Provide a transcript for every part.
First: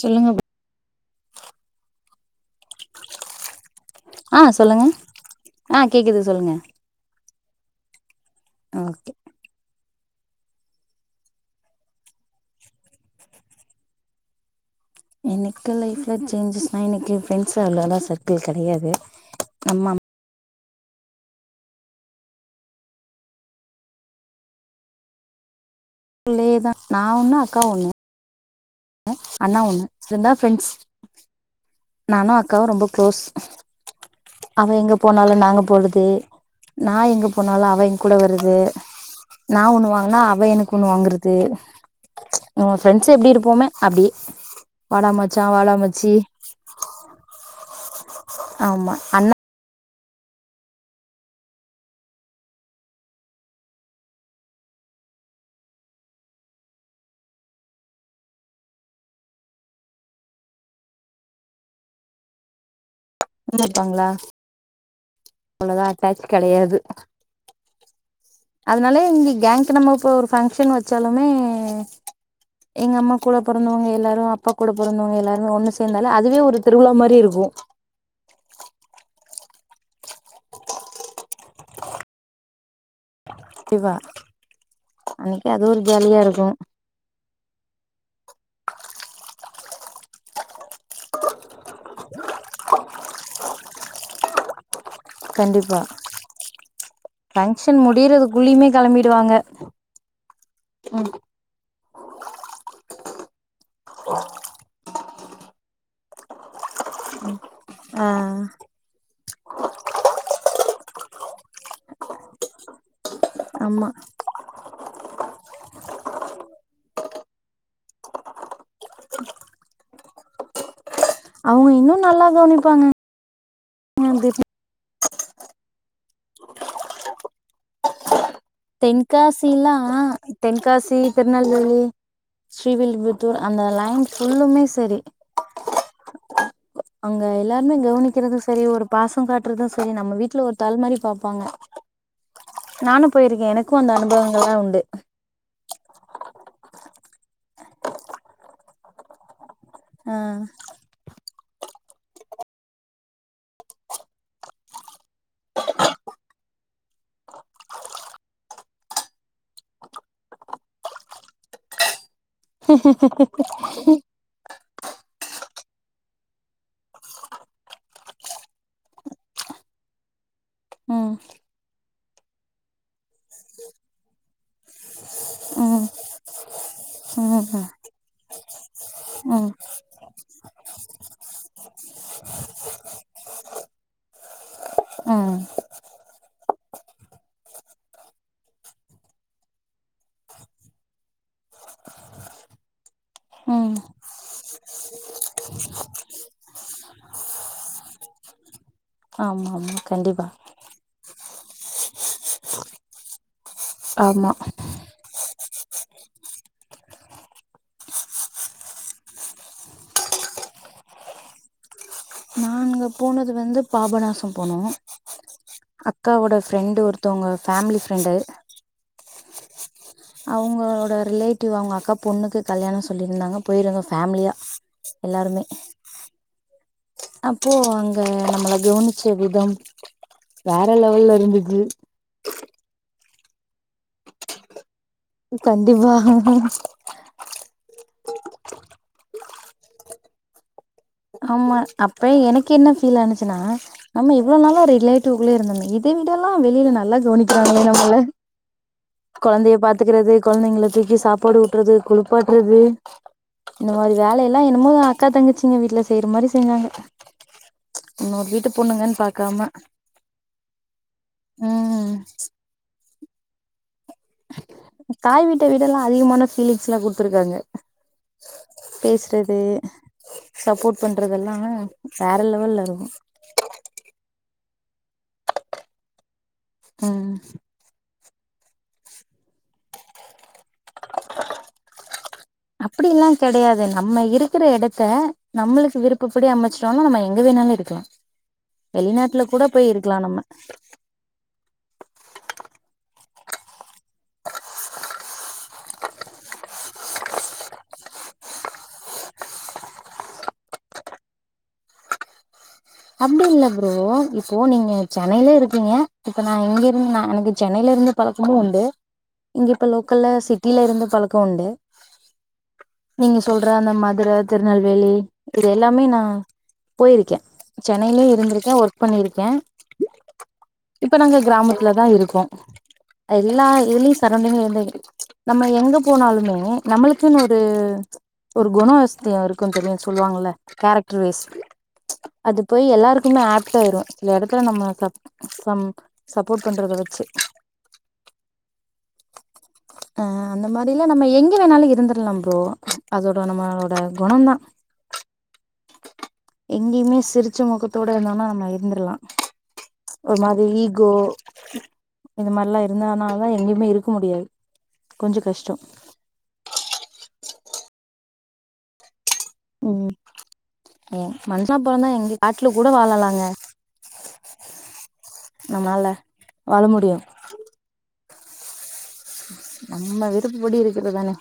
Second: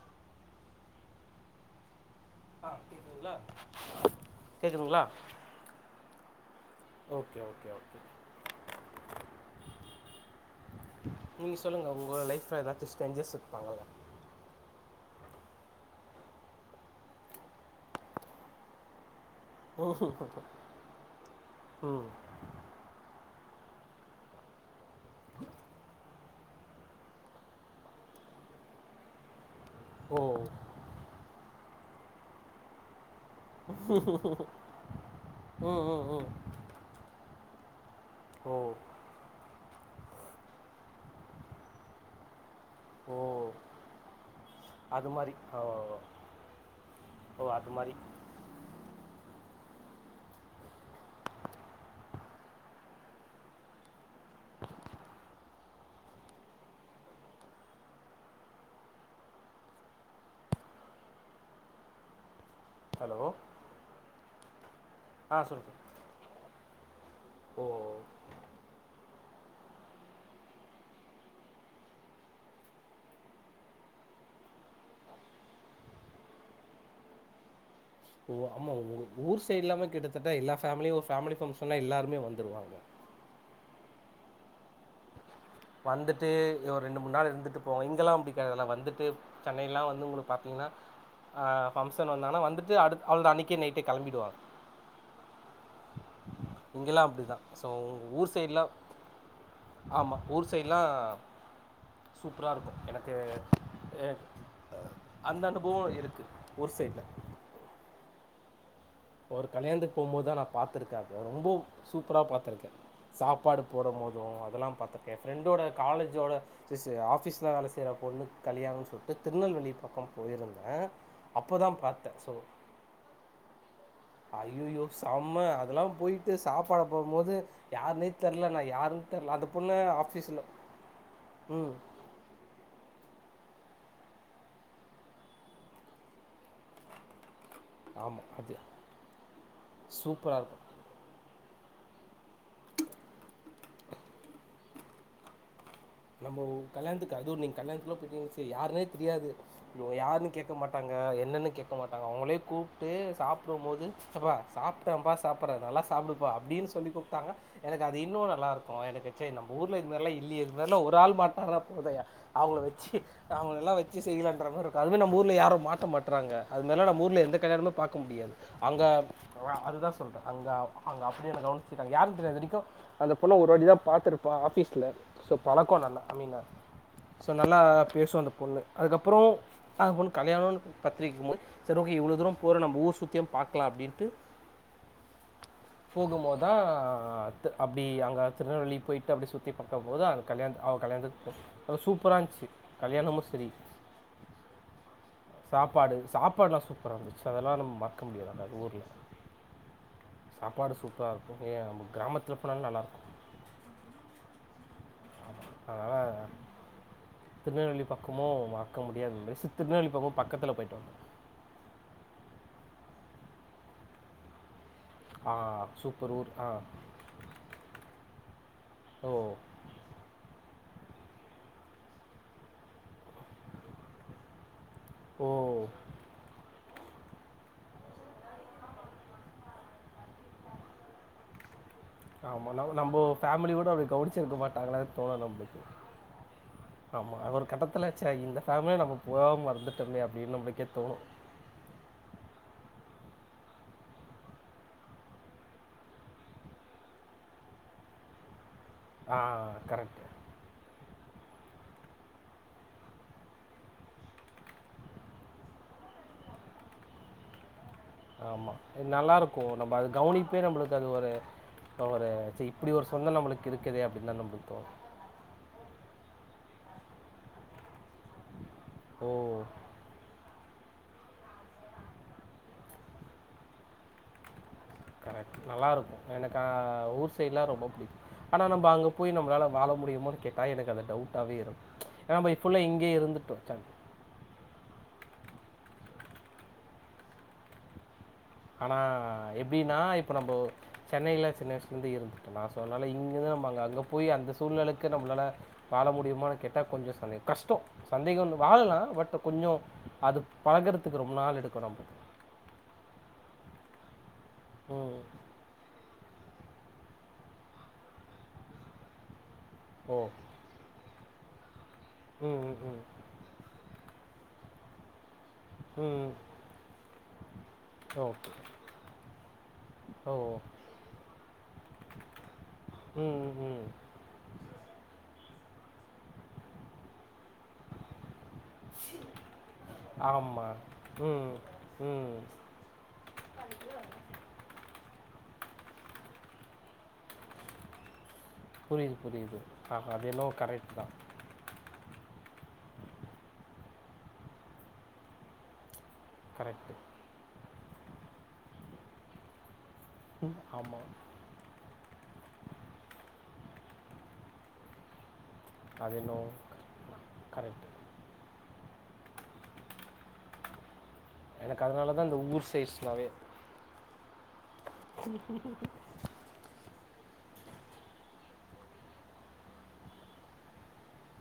சொல்லுங்கப் அ இல்ல அ சொல்லுங்க அ கேக்குது சொல்லுங்க ஓகே ஓகே ஓகே ஓகே நீங் சொல்லுங்க உங்ளோட லைஃப்ல ஏதாச்சு ஸ்ட்ரேன்ஜர்ஸ் இருப்பாங்கள எனக்கு லைஃப்ல சேஞ்சஸ்னா எனக்கு ஃப்ரெண்ட்ஸ் அவ்ளோவா சர்க்கிள் கெடையாது நம்ம ம் உள்ளயேதான் நா ஒண்ணு அக்கா ஒண்ணு அண்ணா ஒண்ணு ஓ இருந்தா ஃப்ரெண்ட்ஸ் நானு அக்காவு ரொம்ப க்ளோஸ் அவ எங்க போனாலு நாங்க ம் ம் போறது ம் நா எங்க போனாலு அ கூட ஓ வரது நா ஒண்ணு வாங்னா அவ எனக்கு ஒண்ணு வாங்கறது நம்ம ஃப்ரண்ட்ஸ் ஓ எப்டி இருப்போமே அப்டி அது வாடா மாரி மச்சா ஓ வாடா மச்சி ஓ அது மாரி ஆமா அண்ணா ஹலோ ன்ன இருப்பாங்ளா ஆ சொல்லுங்க அவ்வளதா டஃப் கெடையாது ஓ அதனால இங்க கேங்க்கு நம்ம இப்ப ஒரு ஃபங்க்ஷன் வெச்சாலுமே எங்க அம்மா கூட பொறந்தவங்க எல்லாரு அப்பா கூட பொறந்தவங்க எல்லாருமே ஒண்ணு சேந்தாலே அதுவே ஒரு திருவிழா மாரி இருக்கு கு ஓ ஆமா ஒரு ஊர் சைடு எல்லாமே கிட்டத்தட்ட எல்லா ஃபேமிலியு ஃபேமிலி ஃபங்ஷன்னா எல்லாருமே வந்துருவாங்க கெவா வந்துட்டு இங்க ரெண்டு மூணு நாள் இருந்துட்டு போவோ இங்கெல்லா அப்டி கெடையாதுல்ல வந்துட்டு சென்னைல்லா வந்து உங்களுக் பாத்திங்னா ஆ பங்க்ஷன் வந்தாங்னா வந்துட்டு அடு அவ்வளதா அன்னைக்கே நைட்டே கெளம்பிடுவாங்க கண்டிப்பா இங்கெல்லாம் அப்படி தான் ஸோ பங்க்ஷன் ஊர் முடியறதுக்குள்ளியுமே சைட்லாம் கெளம்பிடுவாங்க ஆமாம் ஊர் சைடுல்லா ம் சூப்ரா இருக்கு எனக்கு அந்த அனுபுவோ இருக்கு ஊர் சைட்ல அ ஒரு கல்யாணத்துக்கு போகும்போதுதா நா பாத்துருக்க அத ரொம்போ சூப்ரா பாத்துருக்க சாப்பாடு ஆமா போடபோது அதல்லா பாத்துருக்க ஃப்ரெண்டோ காலேஜ் என்னோட சீசி ஆஃபீஸ்ல வேலை செய்ற பொண்ணு கல்யாணம்னு சொல்லிட்டு திருநெல்வேலி பக்க போயிருந்த அவ்ங்க இன்னு நல்லா கவனிப்பாங்க [unintelligible] சம்ம அதெல்லா போய்ட்டு சாப்பாட போகும் போது யார்னே தென்காசிலா ஆஃபீஸில் தென்காசி ம் திர்நெல்வேலி ஸ்ரீவில்லிபுத் தூர் அந்த லைன் ஃபுல்லுமே செரி அ அங்க எல்லார்மே ஆமா கவ்னிக்கிறது அது செரி ஒரு பாசோ காட்றது செரி நம்ம சூப்பரா வீட்ல இருக்கு ஒருத்தால் மாரி பாப்பாங்க நானு போயிருக்கே எனக்கு அந்த அனுபவங்கள்லா உண்டு நம்போ கல்யாண்த்துக்கு அதுவு நீங் கல்யாண்த்துலா போய்ட்டீங்க வச்சீங் யாருனே தெரியாது இவுங்க ஆ யாருனு கேட்க மாட்டாங்க என்னன்னு கேக்க மாட்டாங்க அவுங்களே கூப்ட்டு சாப்டுமோது சித்தப்பா சாப்டம்பா சாப்பற நல்லா சாப்டுப்பா அப் டின் சொல்லி கூப்டாங்க எனக்கு அது இன்னு நல்லாருக்கோ எனக்கு செ நம்ப ஊர்ல இத் மார்லா இல்லியே இந் மேர்லா ஒரு ஆள் மாட்னா [unintelligible] போதையா அவுங்ள வெச்சி அவுங்ளெல்லா வெச்சி செய்யலான்ற மாரருக்கு அதுமே நம்ப ஊர்ல யாரு மாட் ட மாட்றாங்க அது மேர்லா நம்ப ஊர்ல எந்த கல்யாணமே பாக்க முடியாது. அங்க அ அதுதா சொல்ற அங்க அங்க ம் அப்படி என்ன கவ்ன்ச்சிக்கிட்டங்க யாருன் தெரியாது இதுவரிக்கு அந்த பொண்ண ஒருவாட்டிதா பாத்துருப்ப நா ஆஃபீஸ்ல சோ ம் பழக்கம் ம் நல்லா அ மீனு சோ நல்லா ம் பேசு அந்த பொண்ணு அதுக்கப்புறோ ம் அத பொண்ணு கல்யாணோன் பத்ரிக் [unintelligible] போத் செர் ஓகே இவ்ளோ தூரோ போறோ நம்ப ஊர் சுத்தியு பாக்கலா அப்டின்ட்டு போகும்போதா அத்த அப்டி அங்க திருநெல்வேலி போய்ட்டு அப்டி சுத்தி பாக் பாக்கும்போது அவ கல்யாண்த் அவ கல்யாணத்துக் போ அங் சூப்பரா இன்ச்சு கல்யாணமு செரி ம் சாப்பாடு சாப்பாட்லா சூப்பரா இருந்துச்சு அதெல்லா நம் மற்க்க முடியாது அந்த ஊர்ல ஆமா ஆமா கண்டிப்பா சூப்பரா இர்கோ ஏ நம்ழ க்ராமத்ல போனாலே நல்லாருக்கு ஆமா அத்னால அ திருநெல்வேலி பக்கமு மற்க்க முடியாத மேரி செர் திருநெல்வேலி பக்கமு பக்கத்துல போய்ட்டோ நாங்க போனது வந்து பாபநாசோ போனோ ஆ சூப்பர் ஊர். அக்காவோட ஆ. ஃப்ரெண்டு ஒருத்தவங்க ஃபேமிலி ஃப்ரெண்டு ஒ ஒ ஒ அவுங்களோட ரிலேட்டிவ் அவுங்க அக்கா பொண்ணுக்கு கல்யாணோ சொல்லியிருந்தாங்க போயிருந்தோ ஃபேமிலியா ஓ! எல்லாருமே அப்போ அங்க நம்மள கவ்னிச்ச விதம் வேற லெவல்ல இருந்துது ஆமா ந நம்போ ஃபேமிலி கூடோ அப்டி கவ்னிச்சுருக்க மாட்டாங்கல கண்டிப்பா கட்டத்துல ச இந்த ஃபேமிலில நம்ப போகம இர்ந்துட்டமே அப்டின் நம்ப்ளுக்கே தோனு ஆமா அப்ப எனக்கென்ன ஃபீல் ஆனுச்சுன்னா நம்ம இவ்ளோ நாளா ரிலேட்டிவ் குள்ளயே இருந்தோமே இத வி ட ல்லா வெளில நல்லா கவ்னிக்கிறாங்களே நம்பள ஆ கொழந்தைய கரெக்ட். பாத்துக்கிறது கொழந்தைங்ள தூக்கி சாப் பாடு ஊட்றது குளுப்பாட்றது இந்த மாரி வேலையெல்லா என்னமோ அக்கா தங்கச்சீங்க வீட்ல செய்ற மாரி செஞ்சாங்க இன்னொரு வீட்டு ஆமா இத் பொண்ணுங்கன்னு நல்லாருக்கு பாக்காம நம்ப அது கவ்னிப்பே நம்ப்ளுக்கு அது ஒரு ம் தவற சி இப்படி ஒரு சொந்தோ நம்புளுக் இருக்குதே அப்டின் தா நம்ப்ளுக் தோனோ தாய் வீட்ட விடல்லா அதிகமான ஃபீலிங்ஸ்லா குட்த்துருக்காங்க ஓ! பேஸ்றது சப்போட் பண்றதெல்லா வேற லெவல்ல இருக்கு கரெக்ட் நல்லாருக்கோ எனக் ஆ ஊர் ம் சைடுலா ரொம்ப புடிக்கு ஆனா நம்ப அங்க போய் நம்ப்ளால வாழ முடியுமானு கேட் டா எனக்கு அந்த டவுட்டாவே இருக் ஏன்னா நம்ப ஃபுல்லா இங்க்யே அப்படில்லா இருந்துட்டோ [unintelligible] கெடையாது நம்ம இருக்கிற எடத்த நம்மளுக்கு விருப்பப்படி அமச்சிடோனா நம்ம எங்க வேணாலு இருக்கலா ஆனா வெளிநாட்டுல கூட போய் எப்டீனா இருக்கலா இப்ப நம்ம நம்போ சென்னையில சின்ன வய்சுலந்நு இருந்துட்டோ நா சோ அத்னால இ ங்க தா நம் அங்க போயி அந்த சூழ்நிலைக்கு நம்மளால வாழ முடியுமானு கேட்டா கொஞ்ச சந்தேகோ கஷ்ட்டோ சந்தேக வந் வாழலா பட் கொஞ்சோ அது பழகுறதுக்கு ரொம்ப நாள் எடுக்கு நமக் அப்டி இல்ல ப்ரோ இப்போ நீங்க ம் சென்னையில இருக்கீங்க இப்ப நா இங்கருந்து நா எனக்கு சென்னையில இருந்து பழக்கமு உண்டு இங்க இப்ப ஓ லோக்கல்ல சிட்டில இருந்து பழக்கோ உண்டு ம் ம், ம் நீங்க சொல்ட்ற அந்த ம துர திருநெல்வேலி இது எல்லாமே நா ம் போயிருக்கே சென்னையிலேயே ஓகே இருந்திருக்கே ஒர்க் பண்ணிருக்கே ஓ இப்ப நாங்க கிராமத்துலதா இருக்கோ ம் ம், எல்லா ம் இதுலயு சரௌண்டிங்ல எ நம்ம எங்க போனாலுமே நம்மளுக்குன் ஒரு ஒரு குணவஸ்தியோ இருக்குன் தெரியு சொல்லுவாங்கல்ல ஆமாம் கேரக்டர் வைஸ் ம் ம் அது போய் எல்லாருக்குமே ஆப்ட் ஆயிரு சில எடத்துல நம்ம சம் சப்போட் பண்றத வச்சு புரியிது புரியிது ஆமா அது என்னவோ கரெட்டு தா பண்லா ப்ரோ அதோட நம்மளோட குணம் தா கரெக்டு எங்கேயிமே சிரிச்ச முக்கத்தோட இருந்தோம்னா நம்ம இருந்திர்லா ஒரு ம் மாரி ஆமாம் ஈகோ இந்த மாரிலா இருந்தானா எங்கயுமே இருக்க முடியாது கொஞ்ச கஷ் அது என்னவோ கரெட்டு தா ம் ஏ மன்சனா எனக்கு பொறந்தா அதனால தான் எங்க இந்த ஊர் காட்டுல கூட சைட்ஸ்னாவே வாழலாங்க நம்மளால வாழ முடியு நம்ம விருப்புப்படி இருக்கிறதுதானே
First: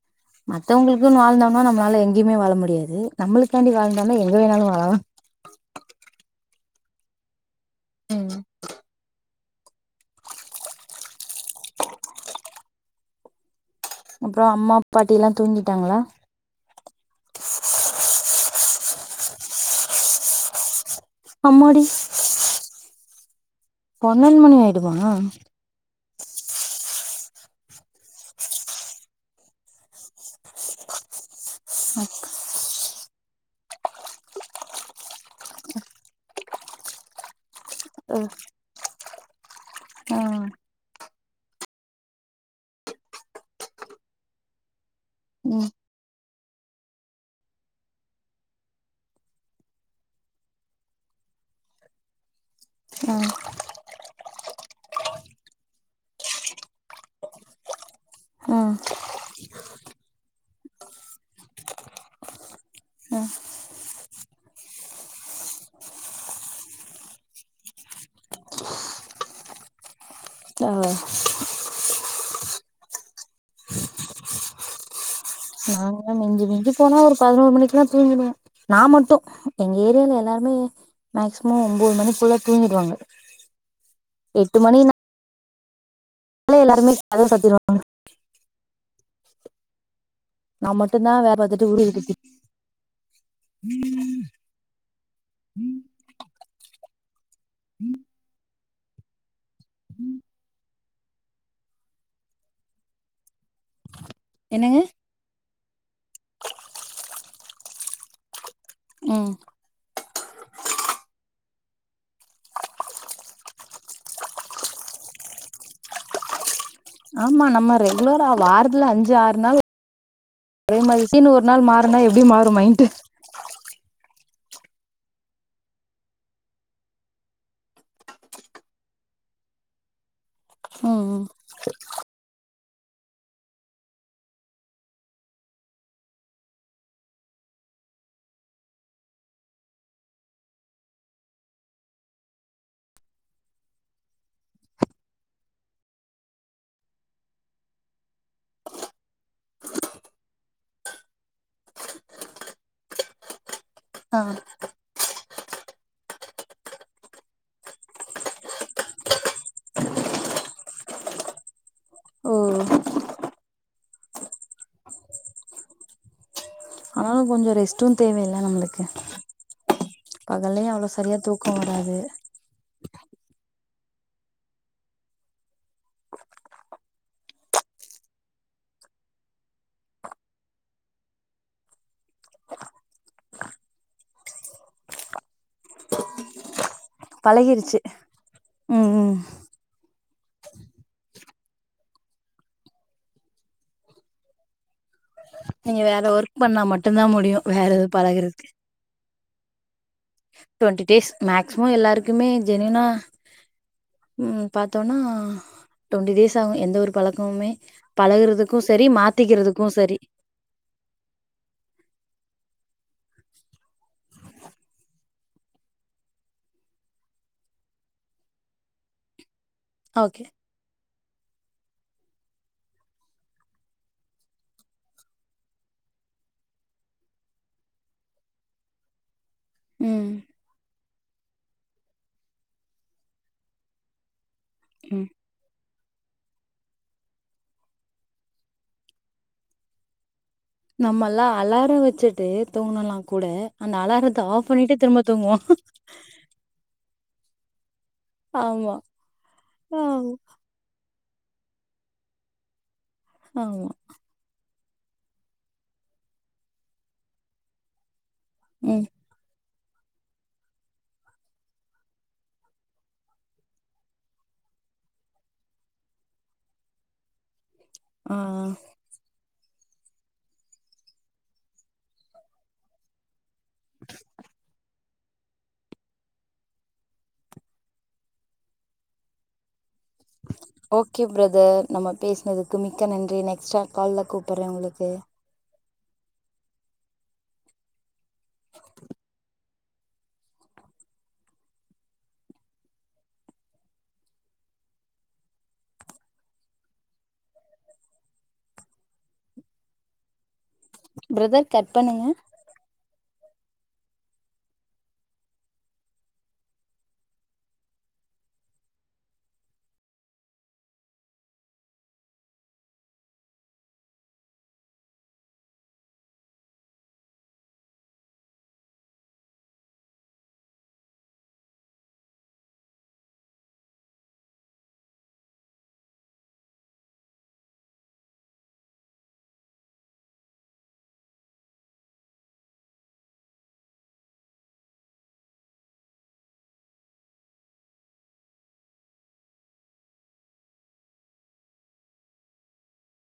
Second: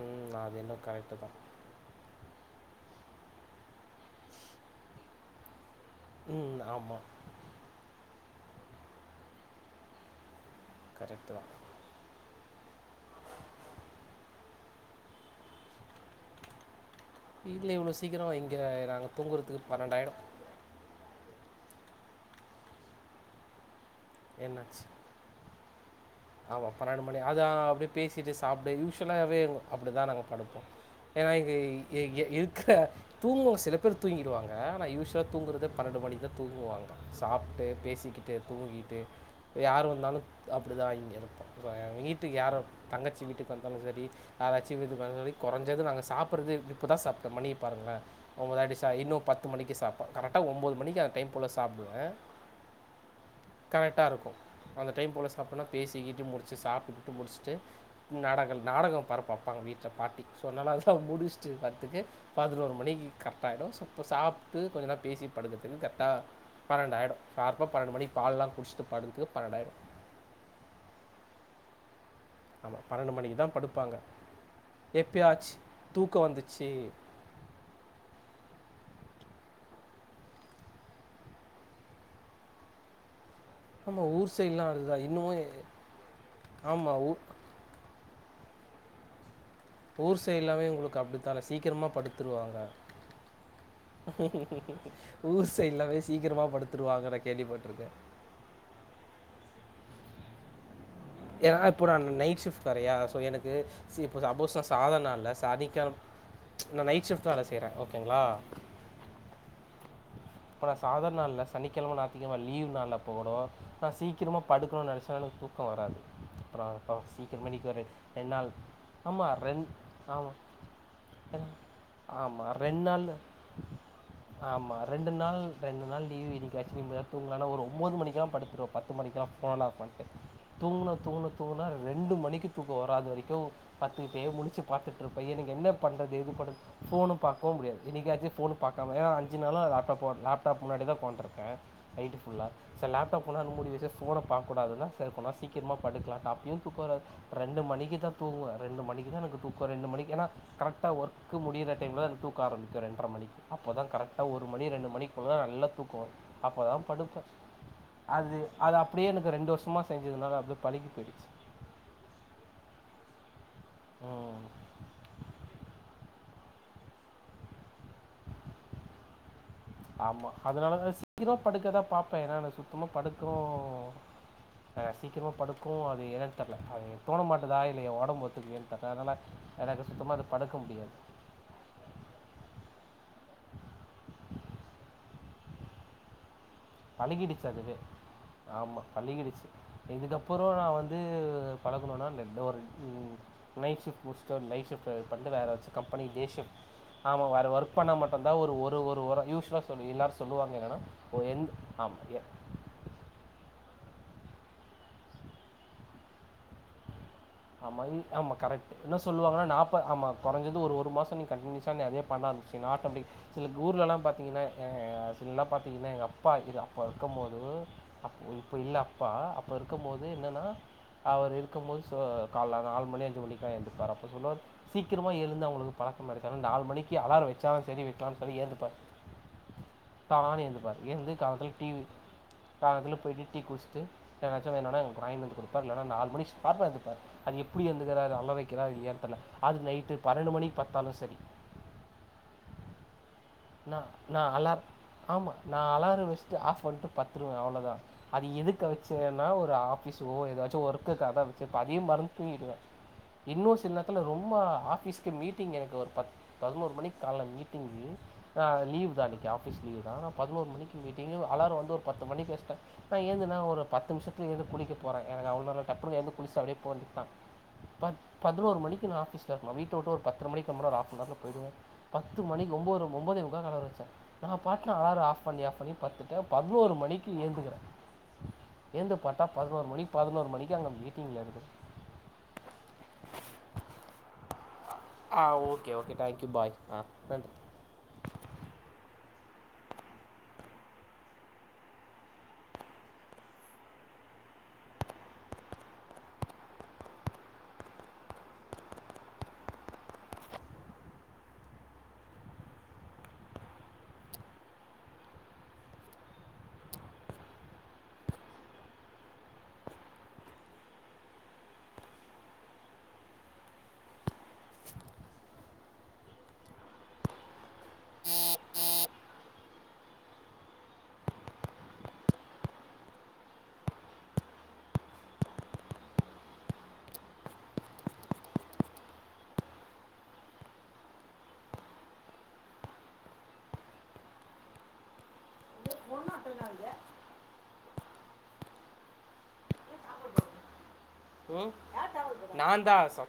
ம் அது என்ன கரெக்டு மத்தவங்களுக்குன் தான் வாழ்ந்தோம்னா நம்மளால எங்கேயுமே வாழ முடியாது நம்மளுக்காண்டி வாழ்ந்தனா எங்க வேணாலு வாழலா ம் ஆமா ம் கரெட்டு தா அப்புறோ அம்மா பாட்டில்லா தூங்கிட்டாங்ளா வீட்ல இவ்ளோ சீக்கிரமா இங்க நாங்க தூங்குறதுக்கு பன்ணென்டாயிடு அம்மாடி பன்ணென்டு மணி என்னாச்சு ஆயிடுமா ஆமா பன்ணென்டு மணி அத அப்படியே பேசிட்டு சாப்பிடு யூஷுலாவே அப்டிதா நாங்க படுப்போ ஏனா இது எ எ இருக்க தூங்குவோ சில பேர் தூங்கிடுவாங்க யூஸ்லா தூங்கறதே பன்ணென்டு மணிக்கு தா தூங்குவாங்க சாப்ட்டு பே அ சிக்கிட்டு தூங்கீட்டு யாரு வந்தாலு ஆ அப்படிதா இங்க இருப்ப அ வீட்டுக்கு யாரு தங்கச்சி வீட்டுக்கு வந்தாலு சரி ஆராச்சு வீட்டுக்கு வந்தாலு ம் கொறஞ்சது நாங்க சாப்பிட்றது இப்ப தா சாப்ட்டே மணிய பாருங்ளே ஒம்பதாயிடுச்சா இன்னு பத்து மணிக்கு சாப்ட்ட கரட்டா ஒம்போது மணிக்கு அந்த டைம் போல சாப் பிடுவே ம் கரட்டா இருக்கு அந்த டைம் போல சாப்ட்னா பேசிக்கிட்டு முடிச்சு சாப்ட்டுகிட்டு முடிச்சுட்டு ஆ நாடகள் நாடகோ பரப்பப்பாங்க வீட்ல பாட்டி சோ அதனால அதல்லா முடிச்சிட்டு பத்துக்கு பதினோரு மணிக்கு கரட்டாயிடு சோ இப்ப சாப்ட்டு கொஞ்ச நேரோ பேசிட் படுக்கறது கர்ட்டா பன்ணெண்டாய்டு சார்ப்பா பன்ணெண்டு மணிக்கு பால்ல்லா குடிச்சிட்டு படுத்து பன்ணெண்டாய்டு ஆ ஆமா பன்ணென்டு மணிக்கு தா படுப்பாங்க எப்பியாச் நாங்க தூக்கோ வந்து மிஞ்சி மிஞ்சி போனா ஒரு பதினோரு மணிக்குல்லா தூங்கிடுவே நா மட்டு எங்க ஏரியால எல்லாருமே மேக்சிமம் ஒம்போது மணிக்குள்ள தூங்கிடுவாங்க ஆமா ஊர் எட்டு சைட்ல்லா அதுதா மணினாலே இன்னு [inaudible] எல்லாருமே கதவு சாத்திடுவாங்க ஊர் சைட் எல்லாமே நான் உங்களுக்கு மட்டும் தான் வேல அப்படித்தானே பாத்துட்டு சீக்கிரமாக ஊரு படுத்துருவாங்க ஊர் சைட் எல்லாமே சீக்கிரமா படுத்துருவாங்க நா கேள்விப்பட்ருக்கே ஆஹ ஏனா இப்போ நான் நைட் ஷிப்ட் வேறயா சோ எனக்கு சி இப்போ சப்போஸ் நா என்னங்க சாதாரண நாள்ல சனி கிளப் நா நைட் ஷிஃப்ட் வேல செய்யற ஓகேங்ளா ம் இப்ப நா சாதாரண நாள்ள சனிக்கிழம ஞாயித்துக்கிழம லீவ் நாள்ள போகனு நா சீக்கிரமா படுக்கணுனு நெனச்சாலு தூக்கோ வராது அப்பறோ பா சீக்கிர ஆமா மணிக்கு நம்ம வர ரெகுலரா டென் ஆகு ஆமா ரெண் ஆமா அதே மாரி திடீர்னு ஒரு நாள் மாறுனா எப்டி ஆமா மாறு மைன்ட்டு நாள்ல ஆமா ரெண்டு நாள் ரெண்டு நாள் லீ்வ் என்க்கு ஆக்சுவலி கொஞ்ச நேரோ தூங்ளானா ஒரு ஒம்பது மணிக்கெல்லா படுத்துருவ பத்து மணிக்கா போன ஆப் பண் ட்டு தூங்னா ம் தூங்னா தூங்னா ரெண்டு மணிக்கு தூக்கோ வராது வரைக்கு பத்து பே முடிச்சு பத்துட்டு இருப்ப எனக் என்ன பண்றது ஏது பண் போன் பாக்கவு முடியாது என்னைக்காச்சு போன் பாக்காம அஞ்சு நாளா டப்வா லேப்டாப் முன்னாடிதா உக்கான்டு இருக்கே நைட் ஃபுல்லா சே லேப்டாப் முன்னாடி மூடி வெச்சு போன பாக்கூடாதுனா செரி போனா சீக்கிரமா படுக்கலான்டா அப்புயு தூக்கோ வராது ரெண்டு மணிக்குதா தூங்குவ ரெண்டு மணிக்குதா எனக்கு தூக்கோ ரெண்டு மணிக்கு ஏனா கரெக்டா ஒர்க் முடியற டைம்லதா எனக்கு தூக்கோ ஆரம்பிக்கு ரெண்டரை மணிக்கு அப்பதா கரெக்டா ம் ஒரு மணிக்குள்ளதா நல்லா தூக்கோ வரு அப்பதா படுப்பே அது அது அப்படியே எனக்கு ரெண்டு வருஷமா செஞ்சதுனால அப்படியே பழகி போயிடுச்சு ஓ ம் ஆனாலு கொஞ்சோ ரெஸ்ட்டு தேவையில்ல நம்மளுக்கு ஆமா பகல்லயு அவ்ளோ அதனாலதா சரியா சீக்கிரமா தூக்கோ படுக்கதா வராது பாப்பே ஏனா நா சுத்தமா படுக்கவு ஆ சீக்கிரமா படுக்கவு அது ஏன்னே தெர்ல அது தோண மாட்டதா இல்ல எ ஒடம்பு ஒத்துக்கலயான்னு தெர்ல அதனால எனக்கு சுத்தமா அது படுக்க முடியாது பழகிடுச்சு அதுவே பழகிருச்சு ஆமா ம் ம் பழகிடுச்சு இதுக்கப்புறோ நா வந்து பழக்கணுனா இல் எந்த ஒரு நைட் ஷிப்ட் முடிச்சுட்டு ஒரு லைஃப் ஷிப்டாகுது பந்து வேற வெச்சு நீங்க கம்பெனி வேற டே ஒர்க் ஷிப்ட் பண்ணா மட்டுந்தா ஆமா முடியு வேற ஒர்க் எது பண்ணா மட்டுந்தா பழகுறதுக்கு ஒரு ஒரு ஒரு ஒர யூ சுவலா தோழி எல்லாரு சொல்லுவாங்க என்னனா டுவெண்ட்டி டேஸ் ஒ எந் மேக்சிமம் ஆமாம் எல்லாருக்குமே ஜெனுனா ம் பத்தோனா டுவெண்டி டேஸ் ஆகு எந்த ஒரு பழக்கமுமே அமை ஆமா பழகுறதுக்கு கரெக்ட்டு சரி என்ன சொல்லுவாங்கனா மாத்திக்கிறதுக்கு நாப்ப சரி ஆமா கொறஞ்சது ஒரு ஒரு மாசோ நீ கன்டினியூஸ் காந்து அதே பண்ணான்ங் செ ஆட்டமடிக் சிலகூர்லலா பாத்தீங்கனா ஆ சிலலா பாத்தீங்கனா எங்கப்பா இது அப்ப இருக்கு போது இப்ப இல்ல அப்பா இப்ப இருக்கு போது ஓகே என்னன்னா அவர் இருக்கு போது சொ கால நாலு மணி அஞ்சு மணிக்லா எந்திப்பாரு அப்ப சொல்வாரு சீக்கிரமா எழுந்து அவுங்ளுக்கு பழக்கமாரக்கு நாலு மணிக்கு அலார வ வெச்சாலு செரி வெக்கிலனாலு சரி ஏ தப்பா ம் டான்னு ஏந்துப்பார் ஏந்து காலத்துல டீ காலத்துல போயிட்டு டீ குடிச்ட்டு எதாச்சு வேனுனா எனக்கு ம் ஒரு ஆயின்மென்ட் குடுப்பார் இல்லனா நாலு மணிக்கு ஷார்பா எந்திரிப்பார் அது எப்டி எந்திக்கிறார் அளா வைக்கிறாரா இல்லையானு தெர்ல அது நைட்டு பன்னெண்டு மணிக்கு பார்த்தாலும் சரி நம்மல்லா அலாரோ வெச்சிட்டு தூங்கலா கூட அந்த நான் அலாரத்த நான் ஆஃப் அலார் பண்ணிட்டு திரும்ப தூங்குவோ திரும்பி அவ்ளோதா அது எதுக்கு வெச்சேன்னா ஒரு ஆபிஸ் ஆமா ஓ எதாச்சோ ஒர் க்குகாதா வெச்சிருப்ப அதியும் மறந்து தூங்கிடுவே இன்னூ ஆமா சில நேர்த்துல ரொம்ப ஆ ஃபீஸ்க்கு மீட்டிங் எனக்கு ஒரு பத் பதினோர் மணிக்கு கால்ல மீட்டிங்கு ஆ ம் லீவ்தா அன்னைக்கு ஆ ஃபீஸ் லீவ்தா நா பதினோர் மணிக்கு மீட்டீங்கு அலாரோ வந்து ஒரு பத்து மணிக்கு வெச்சுட்டே நா ஏந்திர்னா ஒரு பத்து நிஷத்துல‌ எழு குளிக்க போறே எனக் அவ்ளோளா டப்னு எழுந்து குளிச்ட்டு அப்டியே போ வேண்டியதா ப ஆ பதினோரு மணிக்கு நா ஆஃபீஸ் சார் நா வீட்ட விட்டு ஒரு பத்தர மணிக் கெளம்புனா ஒரு ஆஃப் ஹவர்ல போய்டுவே பத்து மணிக்கு ஒம்பதர ஒம்போதே முக்கால்ல அலாரோ வெச்சே ஆனா பாட்னா அலார் ஆஃப் பண்ணி ஆஃப் பண்ணி பத்துட்டே பதினோரு மணிக்கி ஏந்துகிறே ஏந்து பாத்தா பதினோர் மணி பதினோரு மணிக்கு அங்கே ஓகே மீட்டிங்கில் இருக்குது பிரதர் நம்ம பேசினதுக்கு மிக்க நன்றி நெக்ஸ்டா கால்ல கூப்படற உங்ளுக் ஆ ஓகே ஓகே தேங்க்யூ பாய் ஆ நன்றி பிரதர் கட் பண்ணுங்க இ போண்ணாட்டெ நாங்கெ ம் நான்தா ச